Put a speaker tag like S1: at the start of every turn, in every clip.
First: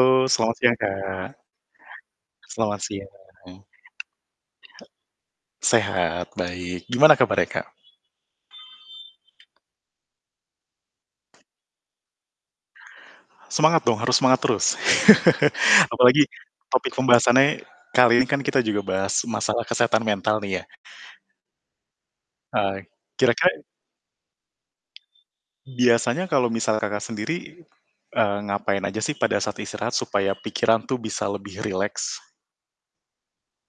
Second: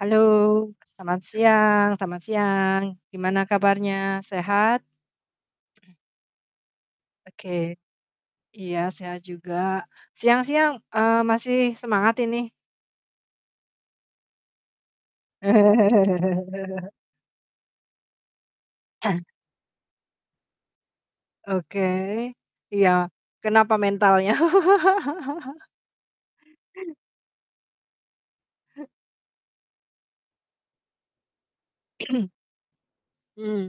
S1: Halo.
S2: selamat siang
S1: Selamat
S2: Kak.
S1: siang selamat
S2: Selamat
S1: siang.
S2: siang.
S1: Gimana kabarnya, sehat?
S2: Sehat, baik. Gimana kabar
S1: Oke,
S2: Kak?
S1: iya sehat juga. Siang-siang, eee, masih semangat ini?
S2: Semangat dong, harus semangat terus. Apalagi topik pembahasannya, kali ini kan kita juga bahas masalah kesehatan mental nih ya.
S1: Oke.
S2: Eee,
S1: Iya.
S2: kira-kira
S1: Kenapa mentalnya?
S2: biasanya kalau misal Kakak sendiri, eee, ngapain aja sih pada saat istirahat supaya pikiran tuh bisa lebih rileks?
S1: Mmm.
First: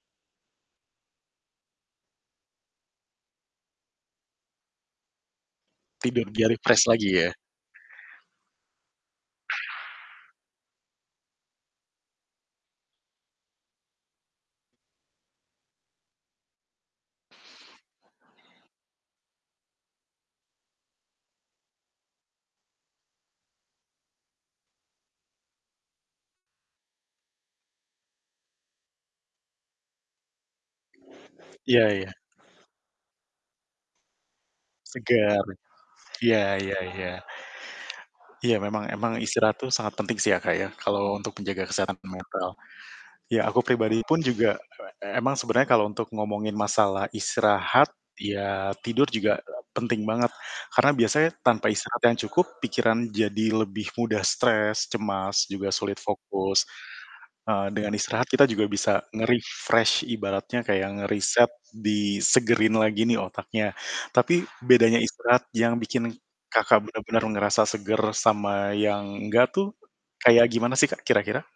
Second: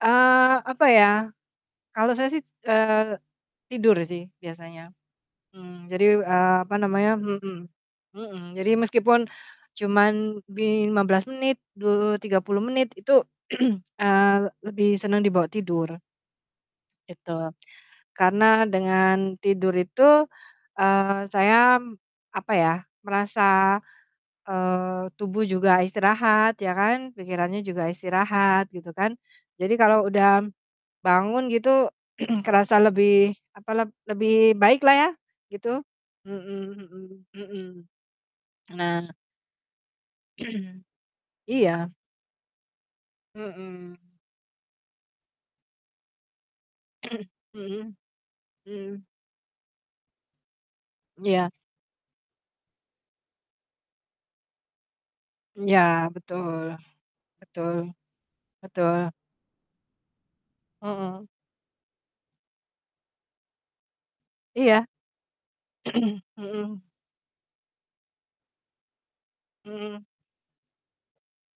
S1: Eee, apa ya. Kalau saya sih, eee, tidur sih biasanya. Mmm, jadi,
S2: Tidur biar
S1: eee, apa
S2: refresh lagi
S1: namanya
S2: ya.
S1: mhm, mhm. Jadi meskipun cuman di 15 menit, du tiga puluh menit, itu, eee, lebih seneng dibawa tidur. Itu. Karena dengan tidur itu, eee, saya m apa ya, merasa, eee, tubuh juga istirahat ya kan, pikirannya juga istirahat, gitu kan. Jadi kalau udah bangun gitu
S2: Iya iya.
S1: kerasa lebih apalah, lebih baik lah ya,
S2: Seger.
S1: gitu.
S2: Iya
S1: Mhm
S2: iya iya.
S1: mhm mhm.
S2: Iya memang
S1: Nah.
S2: memang istirahat itu sangat penting sih ya Kak ya, kalau untuk menjaga
S1: Iya.
S2: kesehatan mental. Ya aku
S1: Mhm.
S2: pribadi pun juga, e emang sebenernya kalau untuk ngomongin masalah istirahat
S1: Mhm,
S2: ya
S1: mhm.
S2: tidur juga, penting banget. Karena biasanya
S1: Iya.
S2: tanpa istirahat yang cukup, pikiran jadi lebih mudah stres, cemas, juga
S1: Iya,
S2: sulit
S1: betul,
S2: fokus. Eee,
S1: betul,
S2: dengan istirahat kita juga
S1: betul.
S2: bisa nge-refresh ibaratnya kayak
S1: Mhm.
S2: ngeriset, disegerin lagi nih otaknya. Tapi,
S1: Iya,
S2: bedanya istirahat yang bikin
S1: mhm.
S2: Kakak bener-bener ngerasa seger sama yang nggak tuh,
S1: Mhm.
S2: kayak gimana sih Kak kira-kira?